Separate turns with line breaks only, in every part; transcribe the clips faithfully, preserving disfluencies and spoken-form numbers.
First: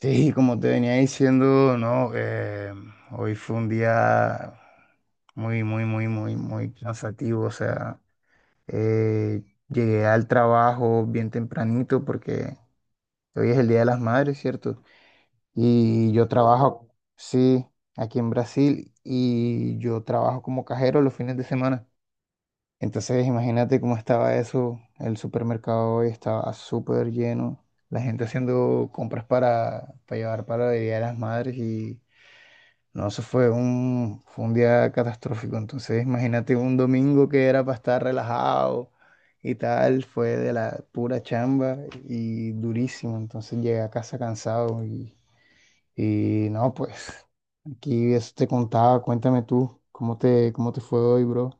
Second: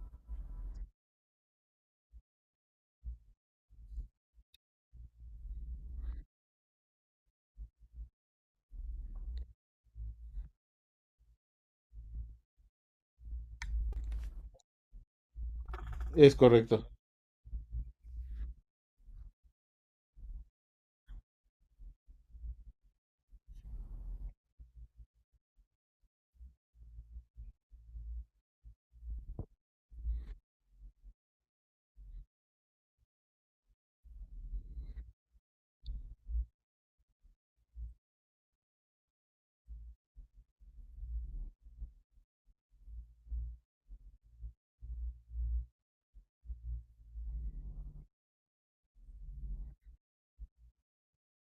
Sí, como te venía diciendo, no, eh, hoy fue un día muy, muy, muy, muy, muy cansativo. O sea, eh, llegué al trabajo bien tempranito porque hoy es el Día de las Madres, ¿cierto? Y yo
Es correcto.
trabajo, sí, aquí en Brasil y yo trabajo como cajero los fines de semana. Entonces, imagínate cómo estaba eso. El supermercado hoy estaba súper lleno. La gente haciendo compras para, para llevar para el Día de las Madres y... No, eso fue un, fue un día catastrófico. Entonces, imagínate un domingo que era para estar relajado y tal, fue de la pura chamba y durísimo. Entonces llegué a casa cansado y, y no, pues aquí eso te contaba. Cuéntame tú, ¿cómo te, cómo te fue hoy, bro?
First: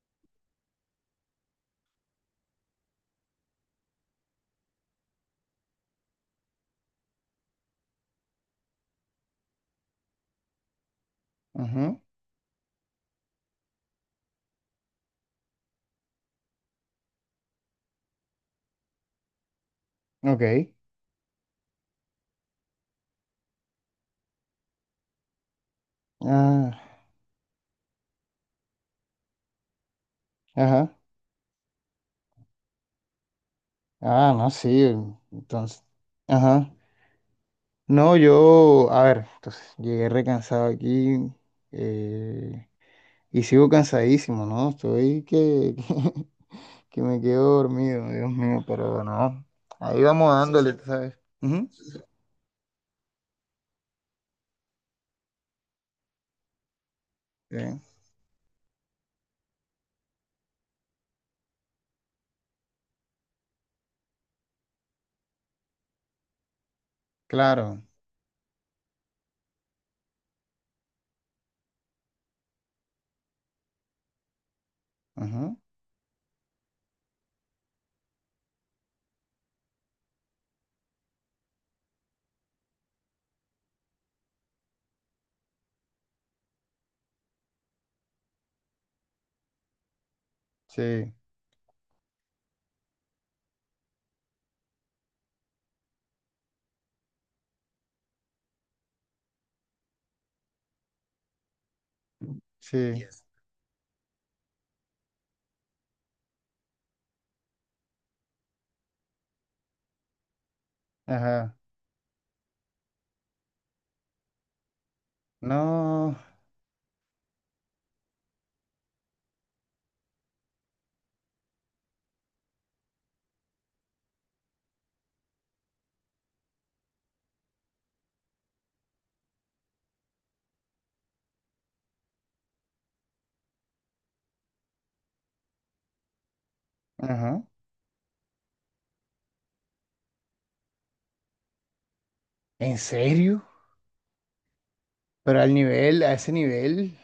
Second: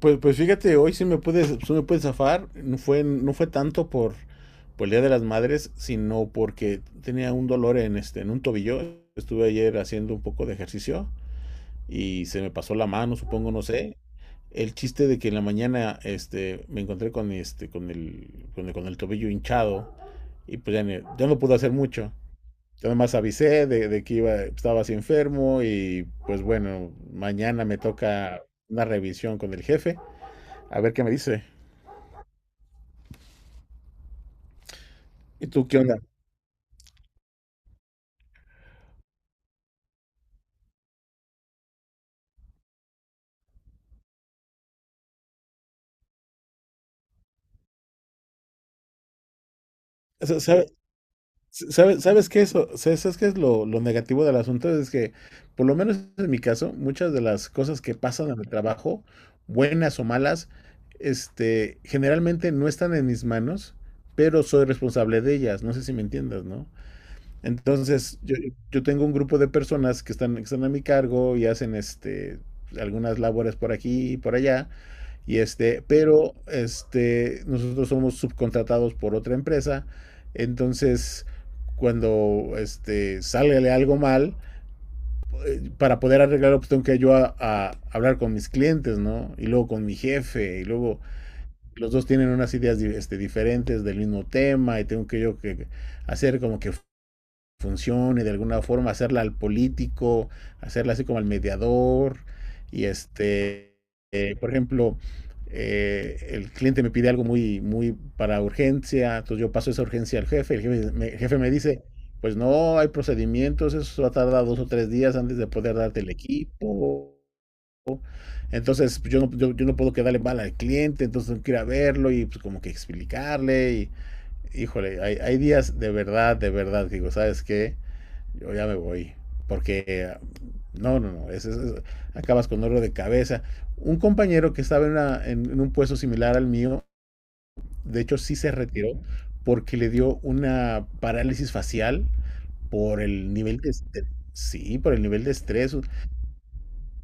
Pues, pues fíjate, hoy sí me pude, sí me pude zafar. No fue, no fue tanto por, por el Día de las Madres, sino porque tenía un dolor en, este, en un tobillo. Estuve ayer haciendo un poco de ejercicio
Ujú.
y se me pasó la mano, supongo, no sé. El chiste de que en la mañana este, me encontré con, este, con, el, con, el, con el tobillo hinchado y
Ok.
pues ya, ni- ya no pude hacer mucho. Yo nomás avisé de, de que iba, estaba así enfermo y pues
Ah,
bueno, mañana me toca una revisión con el jefe a ver
ajá.
qué me dice.
Ah, no, sí.
¿Y tú qué
Entonces,
onda?
ajá. No, yo, a ver, entonces llegué recansado aquí. eh, Y sigo cansadísimo, ¿no? Estoy que, que, me quedo dormido, Dios mío, pero no. Ahí vamos
¿Sabes,
dándole, tú ¿sabes? Ujú.
sabes, sabes qué eso? sa- ¿Sabes qué es lo, lo negativo del asunto? Es que, por lo menos en mi caso, muchas de las
Sí,
cosas que pasan en el trabajo, buenas o malas, este, generalmente no están en mis manos, pero soy responsable de ellas. No sé si me entiendas, ¿no?
claro.
Entonces, yo, yo tengo un grupo de personas que están, que están a mi cargo y hacen este, algunas labores por aquí y por allá. Y
Ujú.
este, pero este, nosotros somos subcontratados por otra empresa. Entonces, cuando este, sale algo mal, para poder arreglarlo, pues tengo que yo a, a hablar con mis clientes, ¿no? Y luego con mi jefe, y luego
Sí,
los dos tienen unas ideas este, diferentes del mismo tema, y tengo que yo que hacer como que funcione de alguna forma, hacerla al político, hacerla así como al mediador. Y
sí.
este, eh, por ejemplo, eh, el cliente me pide algo muy, muy para urgencia, entonces yo paso esa urgencia al jefe, el jefe me, el jefe me
Ajá.
dice, pues no, hay procedimientos, eso va a tardar dos o tres días antes de poder darte el
No.
equipo. Entonces pues, yo no, yo, yo no puedo quedarle mal al cliente, entonces tengo que ir a verlo y pues como que explicarle. Y, híjole, hay, hay días de verdad, de verdad, digo, ¿sabes qué? Yo ya me voy. Porque no, no, no, es, es, es, acabas con oro de cabeza. Un compañero que estaba en, una, en, en un puesto similar al mío,
Ajá.
de hecho sí se retiró porque le dio una parálisis facial
¿En
por el
serio?
nivel de estrés. Sí, por el nivel de
Pero al
estrés.
nivel, a ese nivel,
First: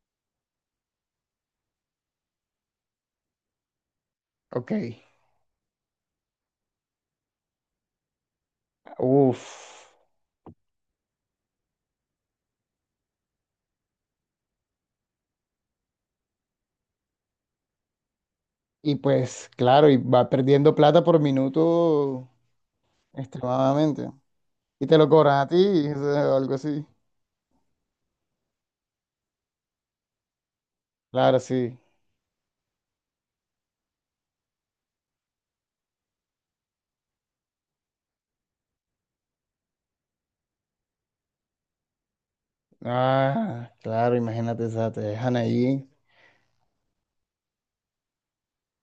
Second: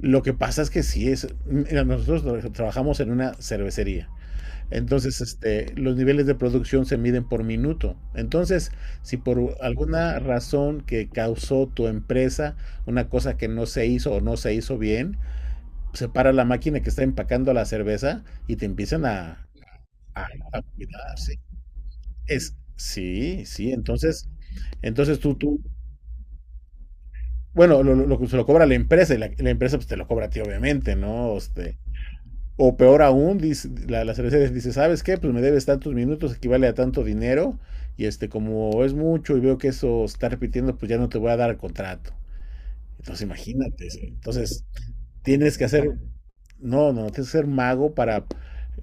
Lo que pasa es que sí es. Mira, nosotros tra- trabajamos en una cervecería.
ok.
Entonces, este, los niveles de producción se miden por minuto. Entonces, si
Uf.
por alguna razón que causó tu empresa una cosa que no se hizo o no se hizo bien, se para la máquina que está empacando la cerveza y te
Y
empiezan
pues,
a,
claro, y
a,
va
a
perdiendo plata
cuidar,
por
¿sí?
minuto
Es, sí, sí,
extremadamente.
entonces,
Y te lo
entonces tú,
cobran a ti,
tú,
o sea, o algo así.
bueno, lo, lo, lo- se lo cobra la empresa y la, la empresa pues te lo cobra a ti, obviamente, ¿no?
Claro, sí.
Este, O peor aún, dice, la, la cervecería dice, ¿sabes qué? Pues me debes tantos minutos, equivale a tanto dinero, y este, como es mucho y veo que eso está repitiendo, pues ya no te voy a dar el contrato. Entonces
Ah,
imagínate, sí.
claro, imagínate,
Entonces
o te dejan
tienes que
ahí.
hacer no, no, tienes que ser mago para,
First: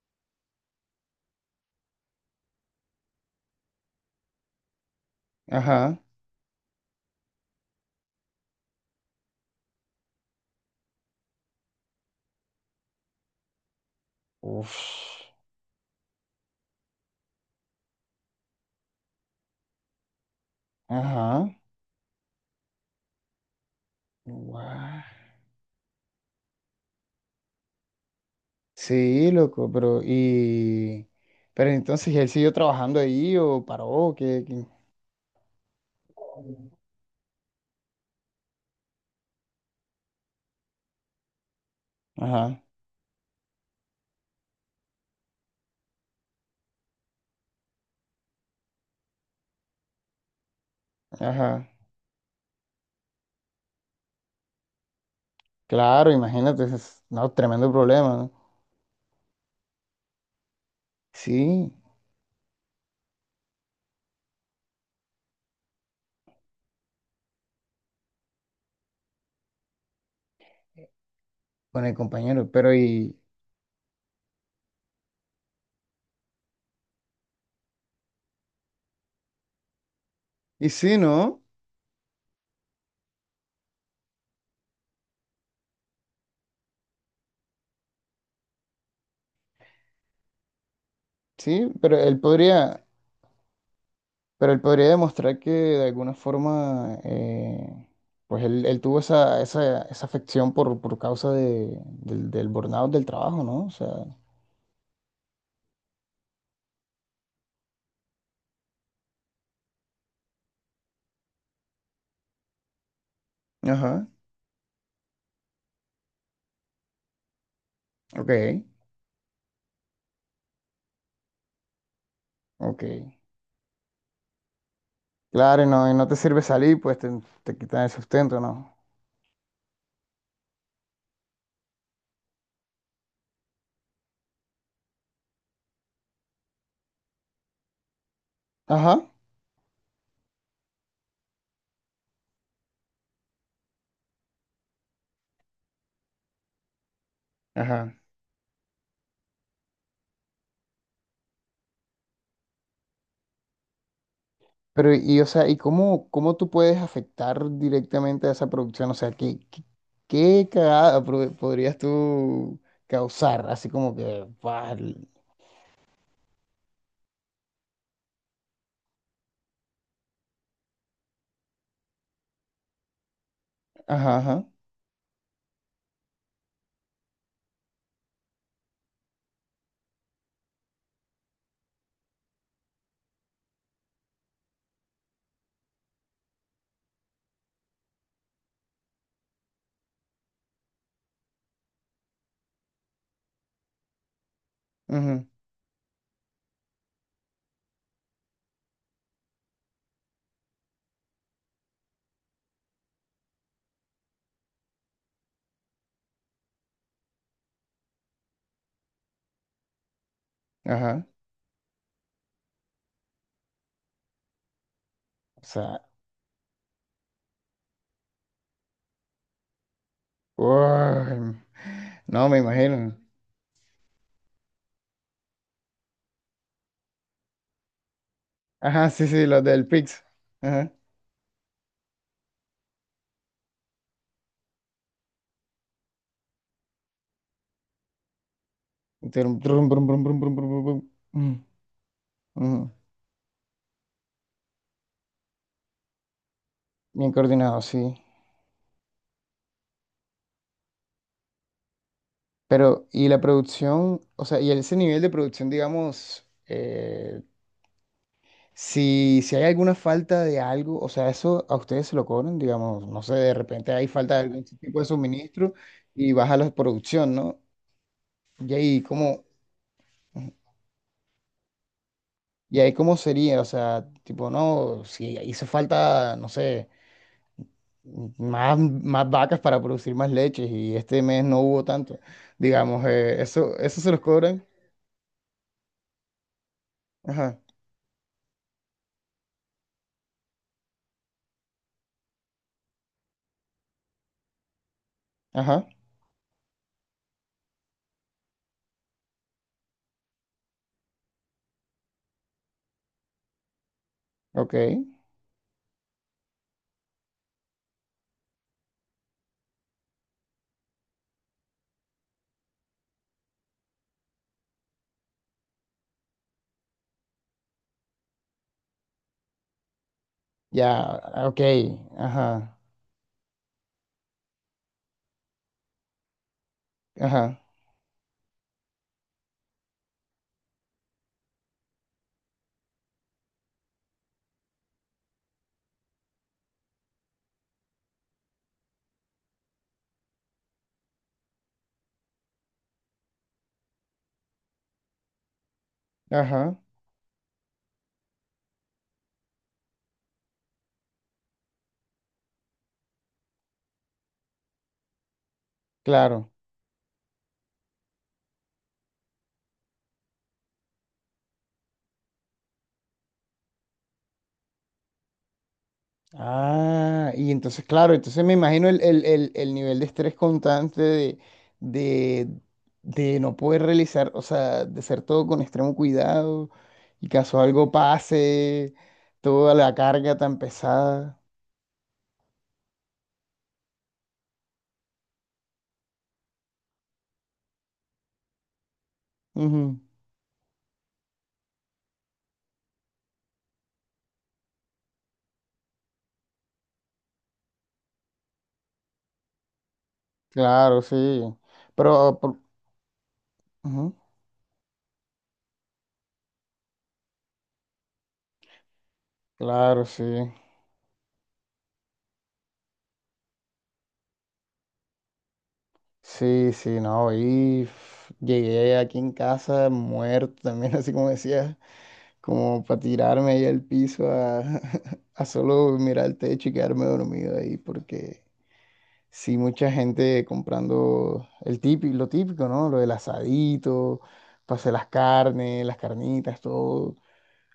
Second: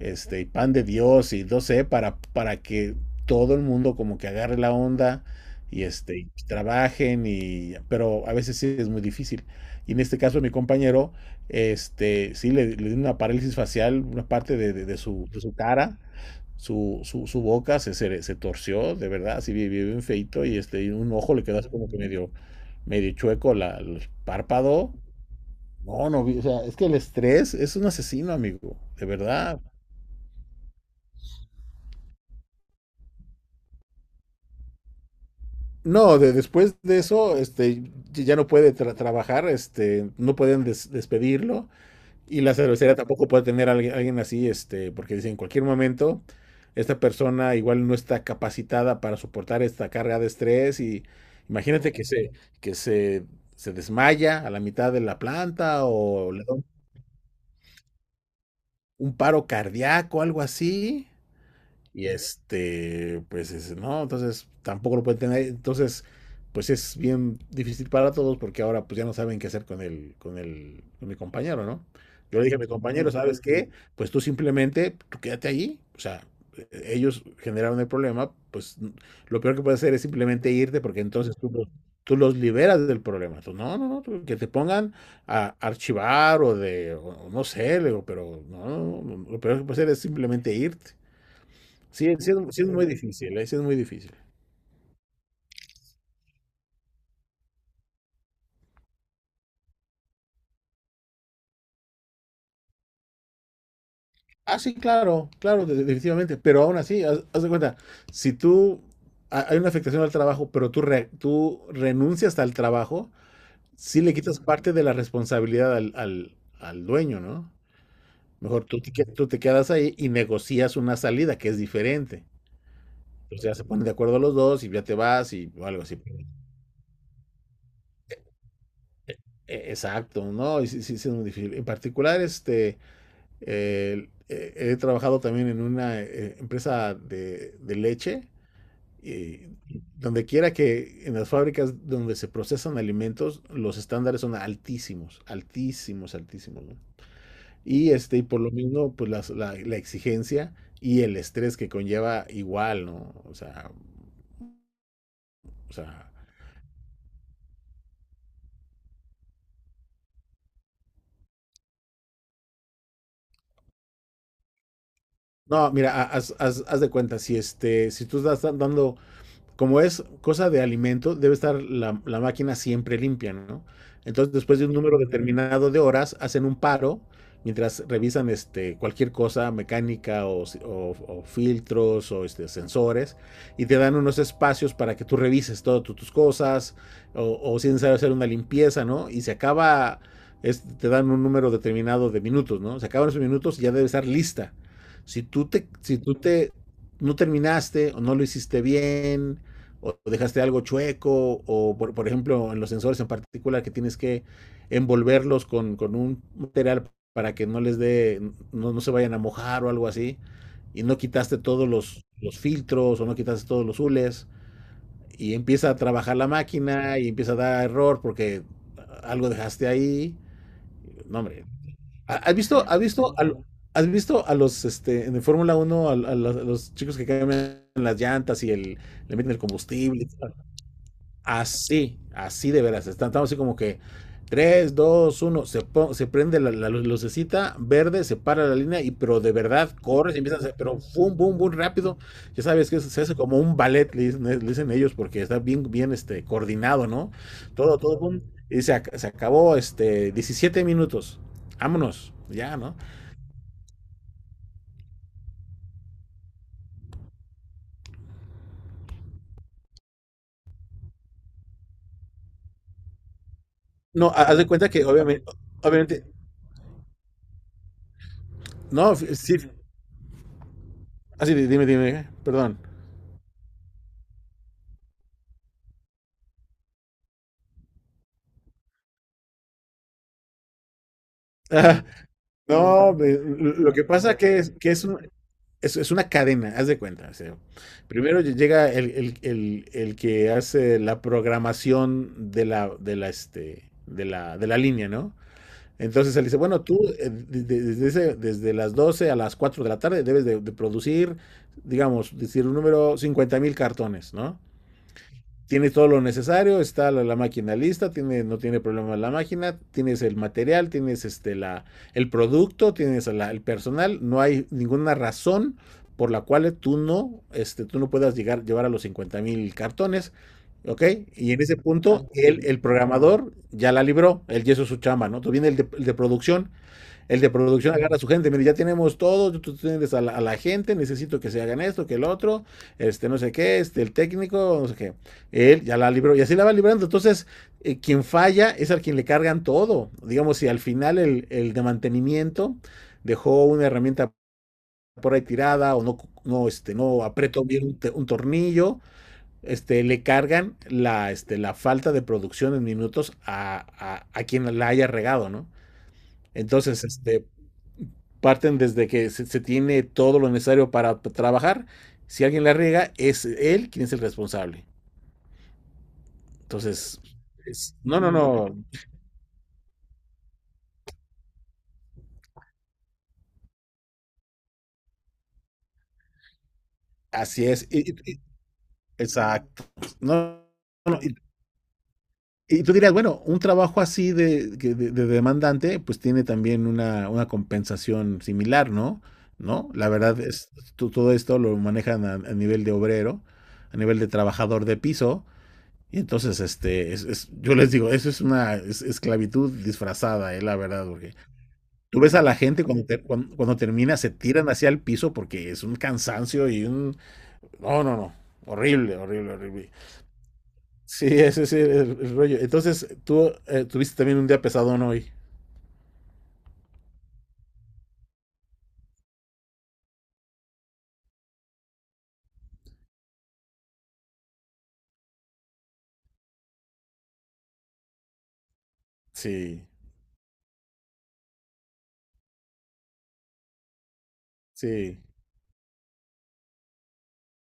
este, y pan de Dios y no sé, para, para que todo el mundo como que agarre la onda y
Ajá.
este, y trabajen y, pero a veces sí es muy difícil. Y en este caso mi compañero, este, sí le, le dio una parálisis facial, una parte de,
Uf.
de- de su, de su cara, su, su, su boca se, se, se torció, de verdad, así bien, bien bien feito y este, y un ojo le
Ajá.
quedó así como que medio, medio chueco la, el párpado
Guau.
no, no, vi- o sea, es que el estrés es un asesino, amigo, de
Sí,
verdad.
loco, pero y pero entonces él siguió trabajando ahí o paró, que…
No, de- después de eso, este, ya ya no puede tra- trabajar, este, no pueden des- despedirlo y la
Ajá.
cervecería tampoco puede tener a alguien, alguien así, este, porque dicen, en cualquier momento esta persona igual no está capacitada para soportar esta carga de estrés y
Ajá.
imagínate que se, que se, se desmaya a la mitad de la planta
Claro,
o le da
imagínate,
un,
es no, tremendo problema, ¿no?
un paro cardíaco, algo así.
Sí,
Y este, pues es- no, entonces tampoco lo pueden tener. Entonces, pues es bien difícil para todos porque ahora pues ya no saben qué hacer con el, con el, con mi compañero,
con
¿no?
el
Yo le
compañero,
dije a mi
pero
compañero,
y…
¿sabes qué? Pues tú simplemente, tú quédate allí. O sea, e- ellos generaron el problema, pues n- lo peor que puedes hacer es simplemente
y
irte
sí,
porque entonces
¿no?
tú los, tú los liberas del problema. Tú, no, no, no, tú- que te pongan a archivar o de, o- o no sé, le digo, pero no, no, no, no, lo peor que puedes hacer es simplemente irte.
Sí, pero
Sí,
él
sí es, sí es
podría…
muy difícil, eh, sí es muy difícil.
Pero él podría demostrar que de alguna forma, eh, pues él, él tuvo esa, esa, esa afección por, por causa de, del, del burnout del trabajo, ¿no? O sea,
Ah, sí, claro, claro, de- definitivamente, pero aún así, haz, haz de cuenta, si tú, ha- hay una afectación al trabajo, pero tú, re- tú renuncias al trabajo, sí
ajá,
le quitas parte de la responsabilidad al, al- al dueño, ¿no?
ok,
Mejor tú te, que- tú te quedas ahí y negocias una salida que es diferente.
ok.
Entonces ya se ponen de acuerdo los dos y ya te vas y
Claro, y
o algo
no, y
así.
no te sirve salir, pues te, te quitan el sustento, ¿no?
E- Exacto, ¿no? Y sí, sí, sí es muy difícil. En particular, este... Eh, eh, he trabajado también en una eh, empresa de, de leche
Ajá,
y donde quiera que en las fábricas donde se procesan alimentos, los estándares son altísimos, altísimos, altísimos, ¿no? Y
ajá.
este, y por lo mismo, pues las- la, la exigencia y el estrés que conlleva igual, ¿no? O sea,
Pero, y o sea, ¿y
o
cómo,
sea,
cómo tú puedes afectar directamente a esa producción? O sea, ¿qué, qué, qué cagada pro- podrías tú causar? Así como que, ¡buah!
no, mira, ha- haz, haz- haz de cuenta, si este, si tú estás dan- dando como es cosa de alimento, debe estar la, la máquina siempre limpia, ¿no?
Ajá,
Entonces,
ajá,
después de un número determinado de horas, hacen un paro mientras revisan este, cualquier cosa mecánica o, si, o- o filtros o este, sensores y te dan unos espacios para que tú revises todas tu- tus cosas o, o si es necesario hacer una limpieza, ¿no? Y se acaba, es- te dan un número determinado de minutos, ¿no? Se acaban esos minutos y ya debe estar lista. Si
ujú,
tú te, si tú te no terminaste o no lo hiciste bien o dejaste algo chueco, o por, por, ejemplo en los sensores en particular que tienes que envolverlos con, con un material para que no les dé, no, no, se vayan a mojar o algo así, y no
ajá.
quitaste todos los, los filtros o no quitaste todos los hules, y
O
empieza a
sea,
trabajar la máquina y empieza a dar error porque algo dejaste ahí. No,
uy,
hombre.
no
¿Has
me
visto, has
imagino.
visto, a, has visto a los, este, en Fórmula Uno a, a, los, a, los chicos que cambian las llantas y el,
Ajá, sí,
le
sí,
meten el
los del Pix.
combustible?
Ajá.
Así, así de veras. Estamos así como que tres dos uno se, se prende la, la lucecita verde, se para la línea, y
Y
pero de
trum, trum,
verdad
brum, brum,
corres y
brum, brum,
empiezas a hacer,
brum,
pero
brum.
boom,
Mm,
boom, boom, rápido. Ya
mm.
sabes que se hace como un ballet, le dicen, le dicen ellos, porque está bien, bien este, coordinado,
Bien
¿no?
coordinado,
Todo, todo,
sí.
boom. Y se, ac- se acabó este, diecisiete minutos. Vámonos, ya, ¿no?
Pero, y la producción, o sea, y ese nivel de producción, digamos, eh, si, si hay alguna falta de algo, o sea, eso a ustedes se lo cobran, digamos, no sé, de repente hay
No,
falta de
ha- haz
algún
de cuenta
tipo de
que obviamente,
suministro
obviamente,
y baja la producción, ¿no? Y ahí,
no, fi-
como.
sí, así, dime, dime,
Y
perdón.
ahí cómo sería, o sea, tipo, no, si hizo falta, no sé, más, más vacas para producir más leches y este mes no hubo tanto. Digamos,
No, pues,
eh, eso,
lo
eso
que
se los
pasa que
cobran.
es que es, un- es, es una cadena, haz de cuenta. O sea,
Ajá,
primero llega el, el- el- el que hace la programación de la, de la, este, de la, de la línea, ¿no?
ajá,
Entonces él dice, bueno, tú eh, de- de- desde, ese- desde las doce a las cuatro de la tarde debes de, de producir, digamos, decir un número cincuenta mil cartones, ¿no?
ok.
Tiene todo lo necesario, está la, la, máquina lista, tiene, no tiene problema la máquina, tienes el material, tienes este, la, el producto, tienes la, el personal, no hay ninguna razón por la cual tú no, este, tú no puedas llegar, llevar a los cincuenta mil cartones, ¿ok?
Ya,
Y
ok,
en ese punto, el,
ajá,
el programador ya la libró, él ya hizo su chamba, ¿no? Tú viene el de, el de producción, el de
ajá,
producción agarra a su gente, mire, ya tenemos todo, tú tienes a la, a la, gente, necesito que se hagan esto, que el otro, este, no sé qué, este, el técnico, no sé qué. Él ya la libró y así la va librando. Entonces, eh, quien falla es al quien le cargan todo. Digamos, si al final el, el de mantenimiento dejó una herramienta por ahí tirada o no, no,
ajá,
este, no apretó bien un, un tornillo, este, le cargan la, este, la falta de producción en minutos a, a, a, quien la haya regado, ¿no?
claro.
Entonces, este, parten desde que se, se tiene todo lo necesario para p- trabajar. Si alguien la riega, es él quien es el responsable. Entonces,
Ah, y entonces,
es-
claro,
no, no,
entonces me
no,
imagino el, el- el- el nivel de estrés constante de, de, de no poder realizar, o sea, de ser todo con extremo cuidado y caso
así es.
algo
Y- y- y-
pase, toda
exacto.
la carga tan
No, no, no, y,
pesada.
y tú dirías, bueno, un trabajo así de, que de- de demandante, pues tiene también una, una compensación similar, ¿no? ¿No?
Ujú.
La verdad es, to- todo esto lo manejan a, a nivel de obrero, a nivel de trabajador de piso. Y entonces, este, es, es- yo les digo, eso es una es- esclavitud disfrazada, eh, la
Claro,
verdad,
sí.
porque tú ves
Pero,
a la
por-
gente cuando, te- cuan- cuando
ujú,
termina, se tiran hacia el piso porque es un cansancio y un... No, no, no, horrible, horrible, horrible.
claro, sí.
Sí, ese es el, el- el rollo. Entonces, tú eh, tuviste también un día pesado, ¿no?, hoy.
Sí, sí, no, y f- llegué aquí en casa muerto también, así como decías. Como para tirarme ahí al piso a, a solo mirar el techo y quedarme dormido ahí, porque sí,
Sí,
mucha gente comprando el típico, lo típico, ¿no? Lo del asadito, pase las
sí,
carnes, las carnitas, todo.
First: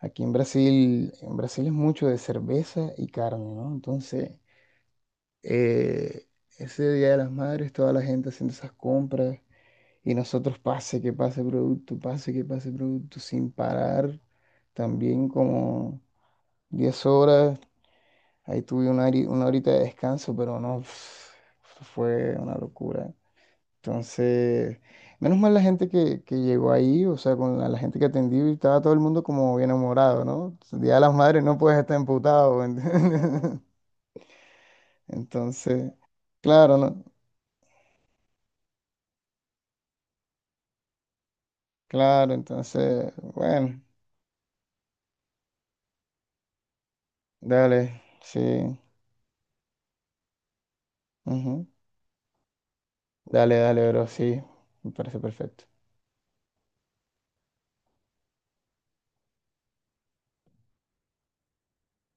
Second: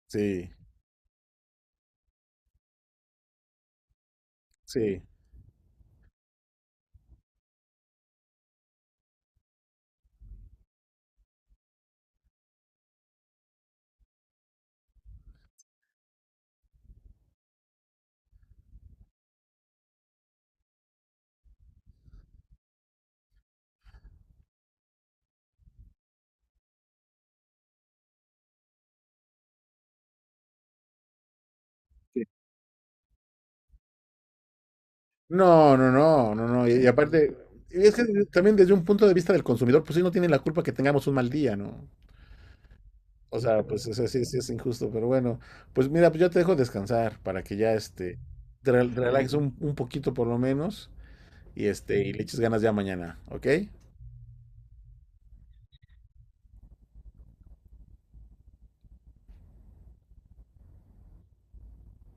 Aquí en
sí,
Brasil, en Brasil es mucho de cerveza y carne, ¿no? Entonces,
sí.
eh, ese Día de las Madres, toda la gente haciendo esas compras. Y nosotros pase que pase producto, pase que pase producto, sin parar. También como diez horas, ahí tuve una, hori- una horita de descanso, pero no, pf, fue una locura. Entonces, menos mal la gente que, que llegó ahí, o sea, con la, la gente que atendí, estaba todo el mundo como bien enamorado, ¿no? El Día de las Madres no puedes estar emputado, ¿entiendes?
No, no,
Entonces,
no, no, no.
claro,
Y, y
¿no?
aparte, es que también desde un punto de vista del consumidor, pues sí, no tiene la culpa que tengamos un mal día, ¿no?
Claro, entonces,
O sea,
bueno,
pues o sea, sí, sí es injusto, pero bueno, pues mira, pues yo te dejo descansar para que ya
dale,
este te
sí,
rel- relajes un, un poquito por lo menos
ujú.
y este y le eches ganas ya mañana, ¿ok?
Dale, dale, bro, sí, me parece perfecto.